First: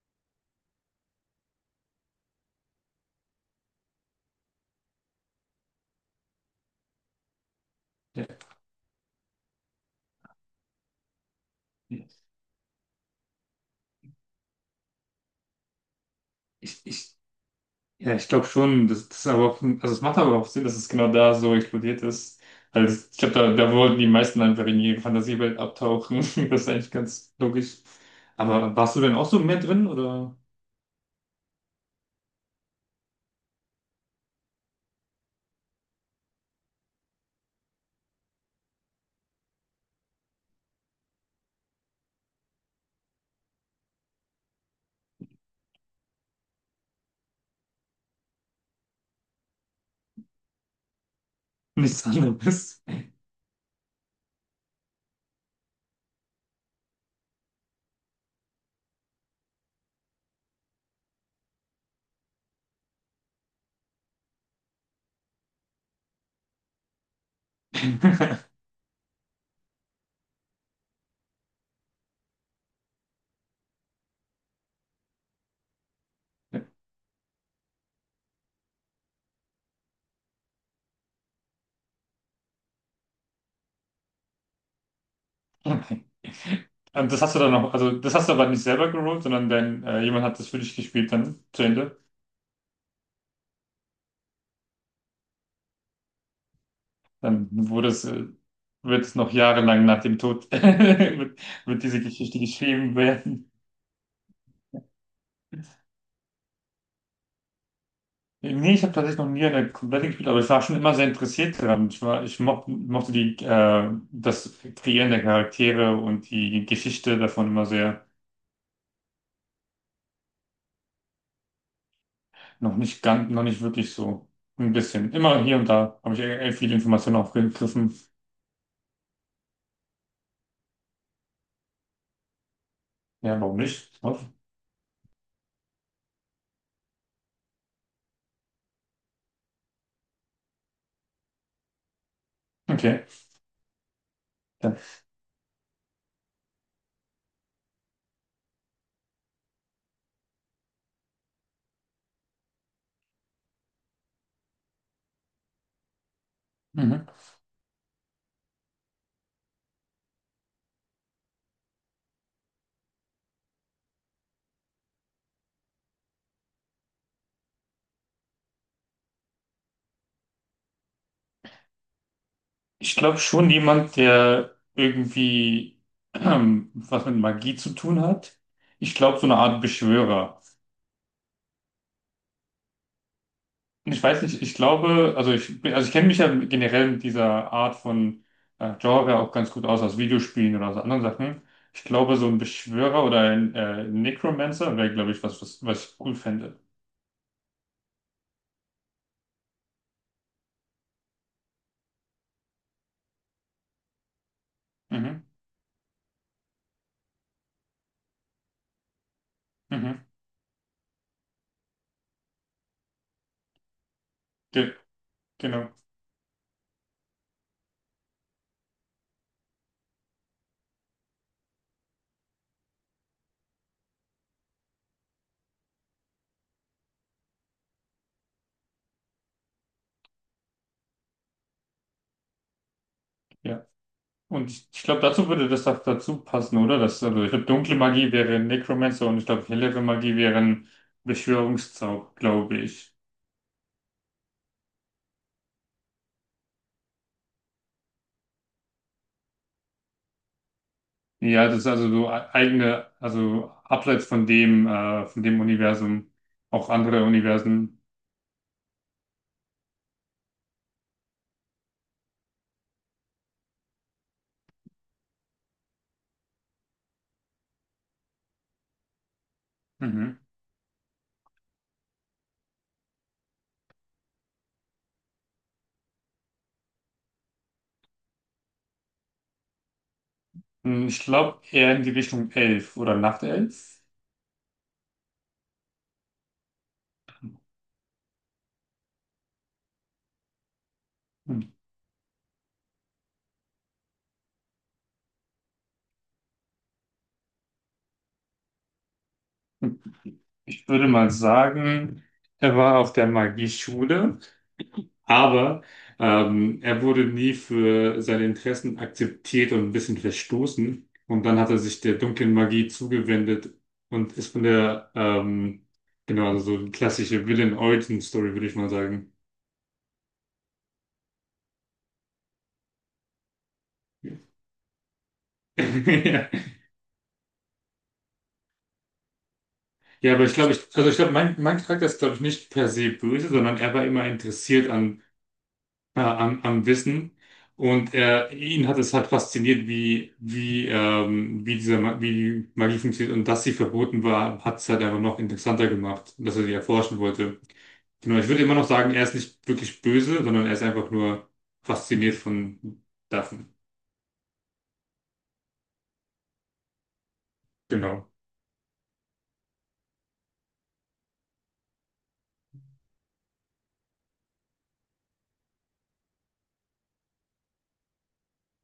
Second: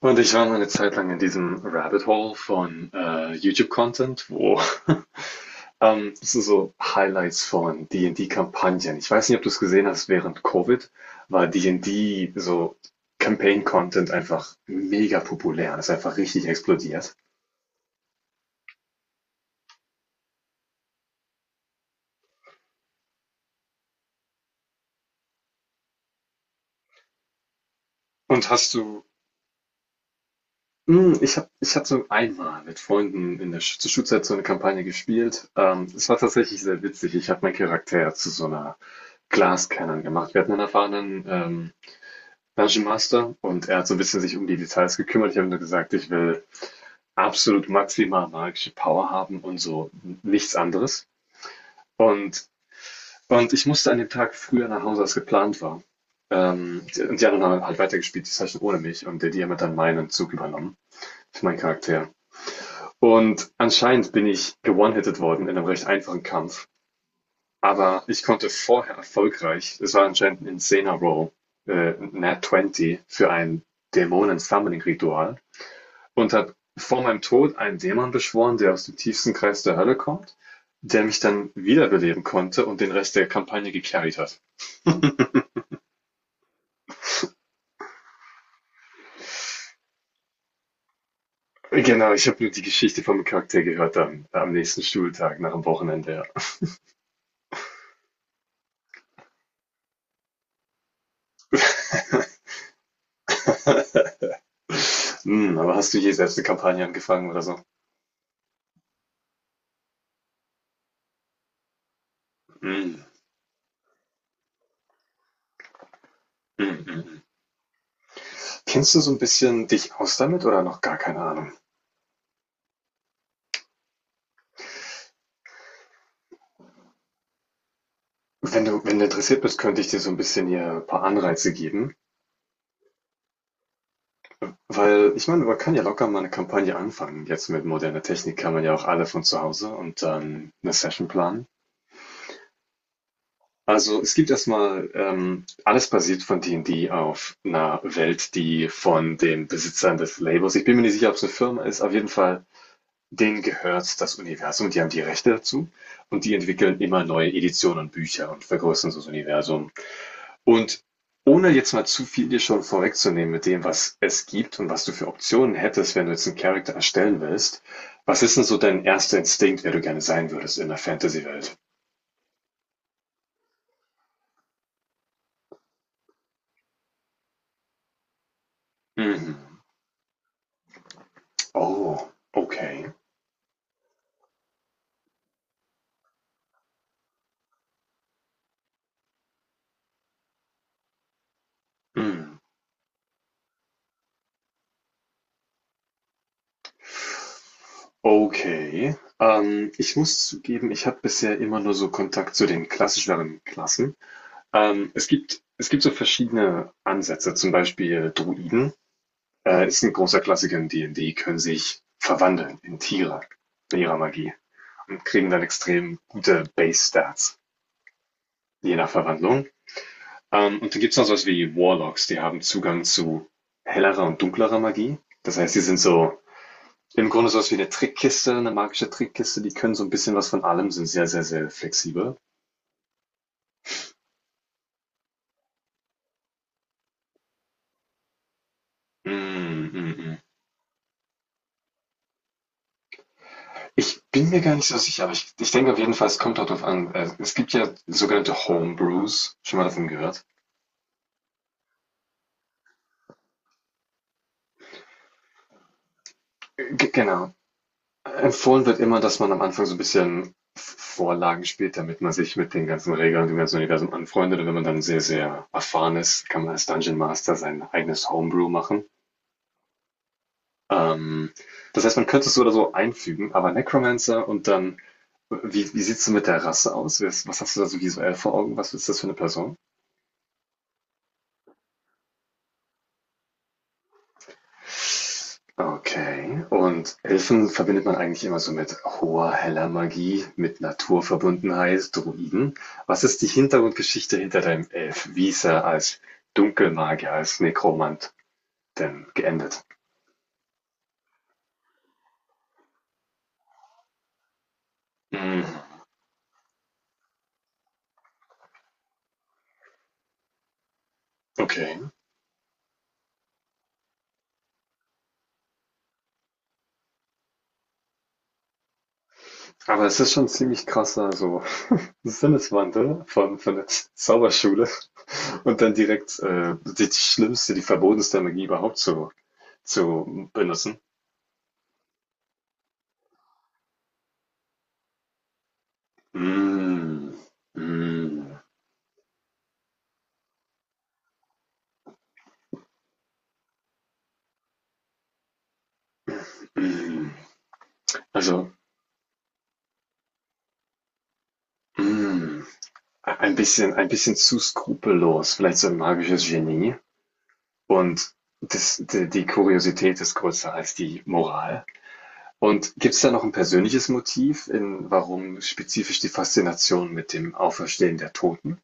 Und ich war mal eine Zeit lang in diesem Rabbit Hole von YouTube-Content, wo das sind so Highlights von Ja, D&D-Kampagnen. Ich weiß nicht, ob du es gesehen hast, während Covid war D&D so Campaign-Content einfach mega populär. Das ist einfach richtig ich, explodiert. ich, ja, ich glaube schon, das ist aber auch, also es macht aber auch Sinn, dass es genau da so explodiert ist. Also ich glaube, da wollten die meisten einfach in ihre Fantasiewelt abtauchen. Das ist eigentlich ganz logisch. Und hast Aber warst du du, denn auch so mehr drin oder ich hab so einmal mit Freunden in der Sch zur Schulzeit so eine Kampagne gespielt. Es war tatsächlich sehr witzig. Ich habe meinen Charakter zu so einer Glascannon gemacht. Wir hatten einen erfahrenen Dungeon-Master, und er hat so ein bisschen sich um die Details gekümmert. Ich habe nur gesagt, ich will absolut maximal magische Power haben und so nichts anderes. nichts Und, anderes? und ich musste an dem Tag früher nach Hause, als geplant war. Und die anderen haben halt weitergespielt, die Session ohne mich, und der DM hat dann meinen Zug übernommen für meinen Charakter. Und anscheinend bin ich gewone-hitted worden in einem recht einfachen Kampf. Aber ich konnte vorher erfolgreich, es war anscheinend ein Insana Roll, Nat 20 für ein Dämonen-Summoning-Ritual, und hat vor meinem Tod einen Dämon beschworen, der aus dem tiefsten Kreis der Hölle kommt, der mich dann wiederbeleben konnte und den Rest der Kampagne gecarried hat. Und das hast du dann noch, also das hast du aber nicht selber gerollt, sondern dein, jemand hat das für dich gespielt dann zu Ende. Genau, ich habe nur die Geschichte vom Charakter gehört am nächsten Schultag, nach dem Wochenende. Dann wurde es, wird es noch jahrelang nach dem Tod wird diese Geschichte Ja. geschrieben werden. Aber hast du je selbst eine Kampagne angefangen oder so? Nee, ich habe tatsächlich noch nie eine komplette gespielt, aber ich war schon immer sehr interessiert daran. Ich war, Hm. mochte die, das Kreieren der Charaktere und die Hm, hm. Geschichte davon immer sehr. Kennst du so ein bisschen dich aus damit oder noch gar keine Ahnung? Noch nicht ganz, noch nicht wirklich so. Ein bisschen. Immer hier und da habe ich viele Informationen aufgegriffen. Wenn du interessiert bist, könnte ich dir so ein bisschen hier ein paar Anreize geben. Ja, warum nicht? Weil, ich meine, man kann ja locker mal eine Kampagne anfangen. Jetzt mit moderner Technik kann man ja auch alle von zu Hause und dann eine Session planen. Okay. Also, es gibt Ja. erstmal alles basiert von D&D auf einer Welt, die von den Besitzern des Labels, ich bin mir nicht sicher, ob es eine Firma ist, auf jeden Fall, denen gehört das Universum, die haben die Rechte dazu, und die entwickeln immer Mhm. neue Editionen und Bücher und vergrößern so das Universum. Und ohne jetzt mal zu viel dir schon vorwegzunehmen mit dem, was es gibt und was du für Optionen hättest, wenn du jetzt einen Charakter erstellen willst, was ist denn so dein erster Instinkt, wer du gerne sein würdest in der Fantasy-Welt? Ich glaube schon jemand, der irgendwie was mit Magie zu tun hat. Ich glaube so Mhm. eine Art Beschwörer. Oh, okay. Ich weiß nicht, ich glaube, also ich kenne mich ja generell mit dieser Art von Genre auch ganz gut aus, aus Videospielen oder aus anderen Sachen. Ich glaube, so ein Mhm. Beschwörer oder ein Necromancer wäre, glaube ich, was ich cool fände. Okay. Ich muss zugeben, ich habe bisher immer nur so Kontakt zu den klassischeren Klassen. Es Mhm, gibt es gibt so verschiedene Ansätze, zum Beispiel Druiden, ist ein mhm, großer Klassiker in D&D, können sich verwandeln in Tiere mit ihrer Magie ge und kriegen dann genau, extrem gute Base-Stats, je nach Verwandlung. Und dann gibt es noch sowas wie Warlocks, die haben Zugang zu hellerer und dunklerer Magie. Das heißt, die sind so im Grunde sowas wie eine Trickkiste, eine magische Trickkiste. Die können so ein bisschen was von allem, sind sehr, sehr, sehr flexibel. ja. Und ich glaube, dazu würde das doch dazu passen, oder? Das, also ich glaube, dunkle Magie wäre Necromancer und ich glaube, Mm, hellere mm, Magie mm. wären Beschwörungszauber, glaube ich. Ich bin mir gar nicht so sicher, aber ich denke auf jeden Fall, es kommt darauf an. Es gibt ja sogenannte Homebrews. Schon mal davon gehört? Ja, das ist also so eigene, also abseits von dem Universum, auch G andere Genau. Universen. Empfohlen wird immer, dass man am Anfang so ein bisschen V Vorlagen spielt, damit man sich mit den ganzen Regeln, dem ganzen Universum anfreundet, und wenn man dann sehr, sehr erfahren ist, kann man als Dungeon Master sein eigenes Homebrew machen. Mhm. Ähm, das heißt, man könnte es so oder so einfügen, aber Necromancer, und dann, wie sieht's denn mit der Rasse aus? Wes Was hast du da so visuell vor Augen? Was ist das für eine Person? Hm, ich glaube eher in die Richtung Elf oder Nachtelf. Okay. Und Elfen verbindet man eigentlich immer so mit hoher, heller Magie, mit Hm. Naturverbundenheit, Druiden. Was ist die Hintergrundgeschichte hinter deinem Elf? Wie ist er als Dunkelmagier, als Nekromant denn geendet? Ich würde mal sagen, er war auf der Magieschule, Hm, aber er wurde nie für seine Interessen akzeptiert und ein bisschen verstoßen. Und dann hat er okay. sich der dunklen Magie zugewendet und ist von der, genau, also so eine klassische Villain-Origin-Story, würde ich mal sagen. Aber es ist schon ziemlich krasser, so Sinneswandel von der Zauberschule und dann direkt, Ja. Die schlimmste, die verbotenste Magie überhaupt zu, Ja, aber zu ich glaube, benutzen. also ich glaube, mein Charakter ist, glaube ich, nicht per se böse, sondern er war immer interessiert an, am Hm, Wissen. Und hm, ihn hat es halt fasziniert, wie wie die Magie funktioniert. Und dass sie verboten war, hat es halt einfach noch interessanter gemacht, dass er sie erforschen hm. wollte. Genau, ich würde Also, immer noch sagen, er ist nicht wirklich böse, sondern er ist einfach nur fasziniert hm, von ein davon. bisschen, ein bisschen zu skrupellos, vielleicht so ein magisches Genie. Genau. Und die Kuriosität ist größer als die Moral. Und gibt es da noch ein persönliches Motiv, in warum spezifisch die Faszination mit dem Auferstehen der Toten?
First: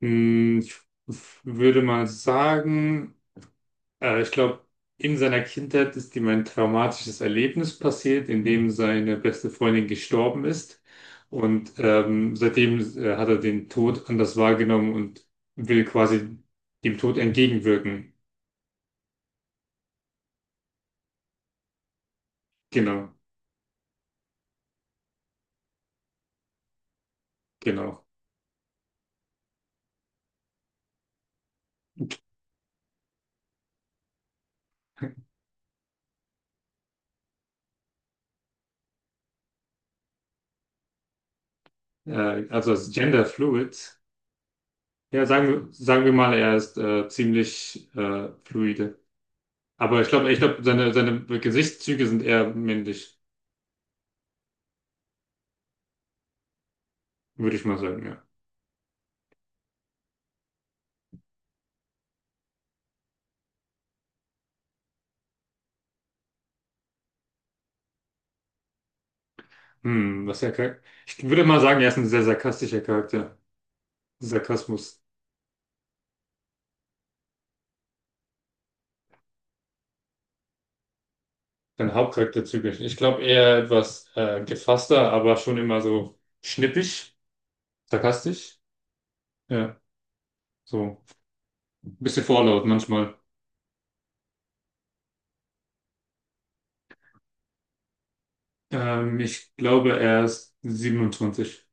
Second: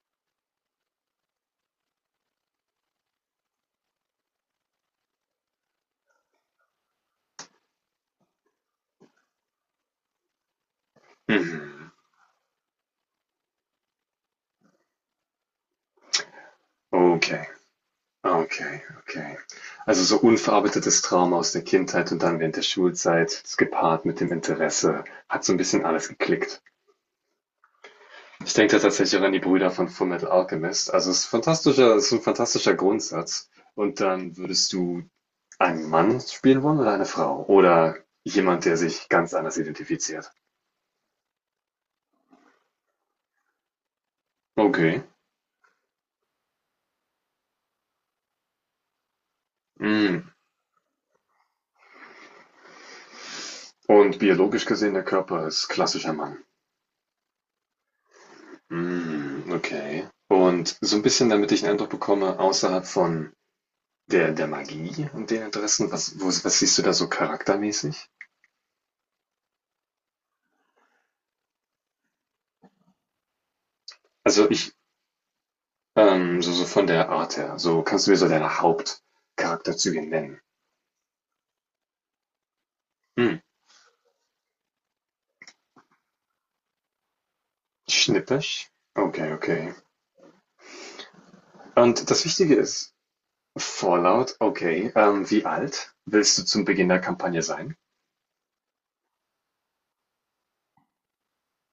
Hm, ich würde mal sagen, ich glaube, in seiner Kindheit ist ihm ein traumatisches Erlebnis passiert, in dem seine beste Freundin gestorben ist. Und Mhm. Seitdem hat er den Tod anders wahrgenommen und will quasi dem Tod Okay, entgegenwirken. okay, okay. Also so unverarbeitetes Trauma aus der Kindheit, und dann während der Genau, Schulzeit, das gepaart mit dem Interesse, hat so ein bisschen alles geklickt. genau. Ich denke da tatsächlich auch an die Brüder von Fullmetal Alchemist. Also es ist fantastischer, es ist ein fantastischer Grundsatz. Und dann würdest du einen Mann spielen wollen oder eine Frau? Oder jemand, der sich ganz anders identifiziert? Also als Gender Fluid. Okay. Ja, sagen wir mal, er ist ziemlich fluide. Aber Mm. Ich glaube, seine Gesichtszüge sind eher männlich, Und biologisch gesehen, der Körper ist klassischer Mann. würde ich mal sagen, ja. Mm, okay. Und so ein bisschen, damit ich einen Eindruck bekomme, außerhalb von der Magie und den Interessen, was siehst du da so charaktermäßig? Hm, was er, char- Ich würde mal sagen, er ist ein sehr sarkastischer Charakter. Also ich, Sarkasmus, so, so von der Art her. So, kannst du mir so deine Hauptcharakterzüge nennen? sein Hauptcharakterzug. Ich glaube Hm, eher etwas gefasster, aber schon immer so schnippisch, sarkastisch. schnippisch? Okay, okay. Ja, so ein Und bisschen das Wichtige vorlaut ist, manchmal. Fallout, okay. Wie alt willst du zum Beginn der Kampagne sein? Ich glaube, er ist 27.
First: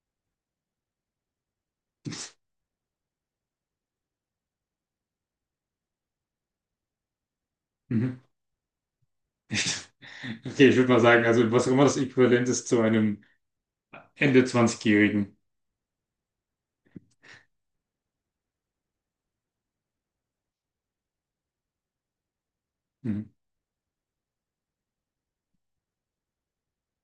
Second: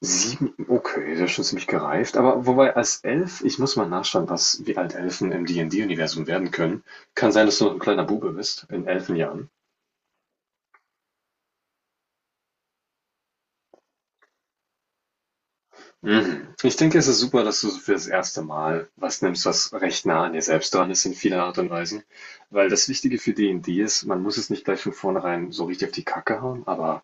Sieben, okay, das ist schon ziemlich gereift. Aber wobei, als Elf, ich muss mal nachschauen, wie alt Elfen im D&D-Universum werden können. Kann sein, dass du noch ein kleiner Mhm. Bube bist, in Elfenjahren. Okay, ich würde mal sagen, also was auch immer das Äquivalent ist zu einem Ende 20-Jährigen. Mhm. Ich denke, es ist super, dass du so für das erste Mal was nimmst, was recht nah an dir selbst dran ist in vieler Art und Weise. Weil das Wichtige Mhm. für D&D ist, man muss es nicht gleich von vornherein so richtig auf die Kacke hauen, aber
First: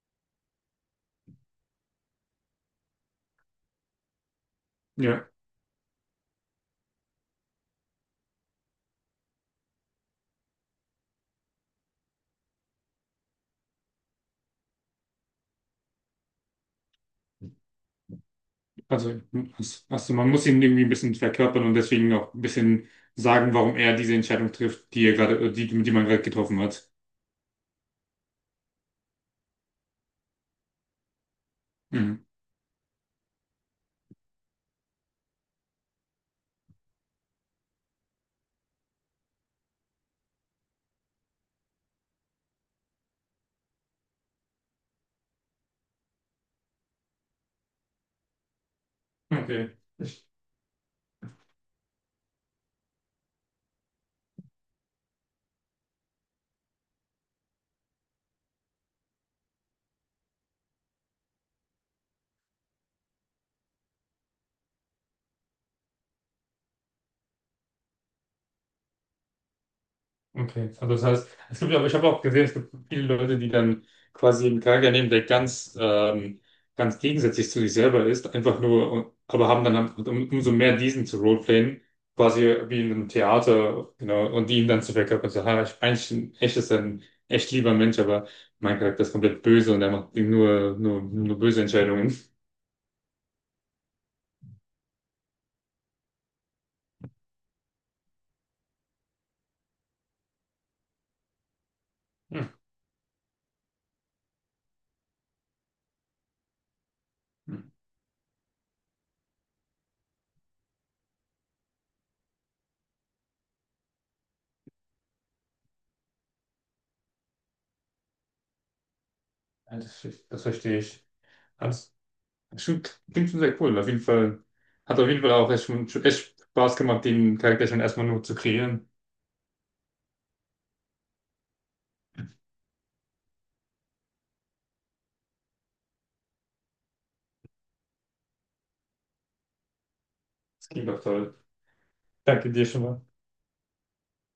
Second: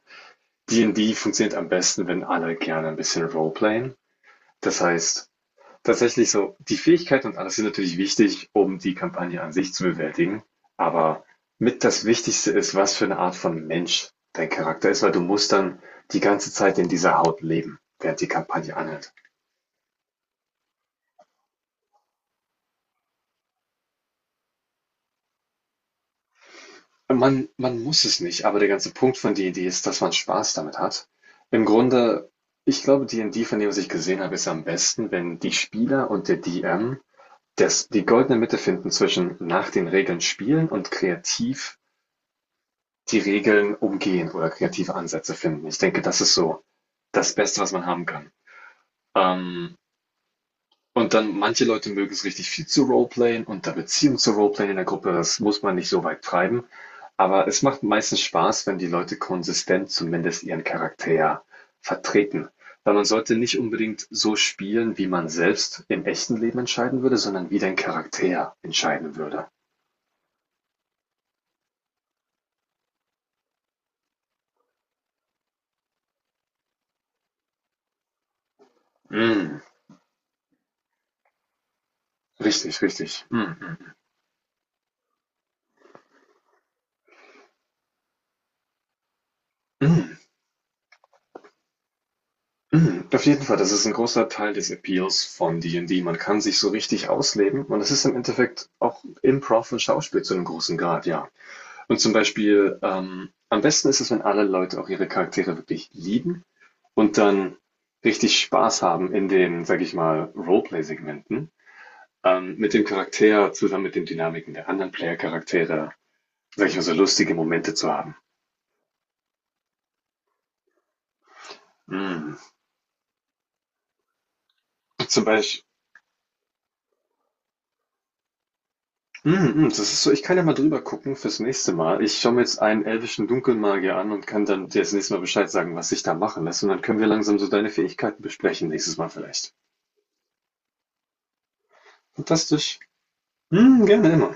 D&D funktioniert am besten, wenn alle gerne ein bisschen Roleplayen. Das Ja. heißt, tatsächlich so, die Fähigkeiten und alles sind natürlich wichtig, um die Kampagne an sich zu bewältigen. Aber mit das Wichtigste ist, was für eine Art von Mensch dein Charakter ist, weil du musst dann die ganze Zeit in dieser Haut leben, während die Kampagne anhält. Also, also man muss ihn irgendwie ein bisschen verkörpern und deswegen auch ein bisschen sagen, warum er diese Entscheidung trifft, die, man gerade getroffen hat. Man muss es nicht, aber der ganze Punkt von D&D ist, dass man Spaß damit hat. Im Mhm. Grunde, ich glaube, D&D, von dem, was ich gesehen habe, ist am besten, wenn die Spieler und der DM das die goldene Mitte finden zwischen nach den Regeln spielen und kreativ die Regeln umgehen oder kreative Ansätze finden. Ich denke, das ist so das Beste, was man haben kann. Okay. Ähm, Und dann, manche Leute mögen es richtig viel zu roleplayen und da Beziehung zu roleplayen in der Gruppe, das muss man nicht so weit treiben. Aber es macht meistens Spaß, wenn die Leute konsistent zumindest ihren Charakter vertreten. Weil man sollte nicht unbedingt so spielen, wie man selbst im echten Leben entscheiden würde, sondern wie dein Charakter entscheiden würde. Okay, also das heißt, es gibt ja, aber, ich habe auch gesehen, es gibt viele Leute, die dann quasi einen Charakter nehmen, der ganz, ganz gegensätzlich zu sich selber ist, einfach nur, aber Mm, haben dann halt umso mehr diesen zu roleplayen, quasi wie richtig, in einem richtig. Mm, mm, Theater, genau, und die ihn dann zu verkörpern, so, ha, ich, ein echt lieber Mensch, aber mein Charakter ist komplett böse und er macht mm. nur, nur böse Entscheidungen. Mhm, auf jeden Fall, das ist ein großer Teil des Appeals von D&D. Man kann sich so richtig ausleben, und es ist im Endeffekt auch Improv und Schauspiel zu einem großen Grad, ja. Und zum Hm. Beispiel, am besten ist es, wenn alle Leute auch ihre Charaktere wirklich lieben und dann Hm. richtig Spaß haben in den, sage ich mal, Roleplay-Segmenten, mit dem Charakter zusammen mit den Dynamiken der anderen Player-Charaktere, sage ich mal, so lustige Momente zu haben. Ja, das verstehe ich. Mhm. Stimmt, klingt schon sehr cool. Auf jeden Zum Fall auch Beispiel. echt, schon echt Spaß gemacht, den Charakter schon erstmal nur zu kreieren. Mhm, mhm, das ist so, ich kann ja mal drüber gucken fürs nächste Mal. Ich schaue mir jetzt einen elvischen Dunkelmagier an und kann dann dir das nächste Mal Bescheid sagen, was sich da machen lässt. Und dann können wir langsam so deine Fähigkeiten besprechen nächstes Mal vielleicht. Das klingt doch toll. Danke dir Fantastisch. schon mal. Mhm, gerne immer.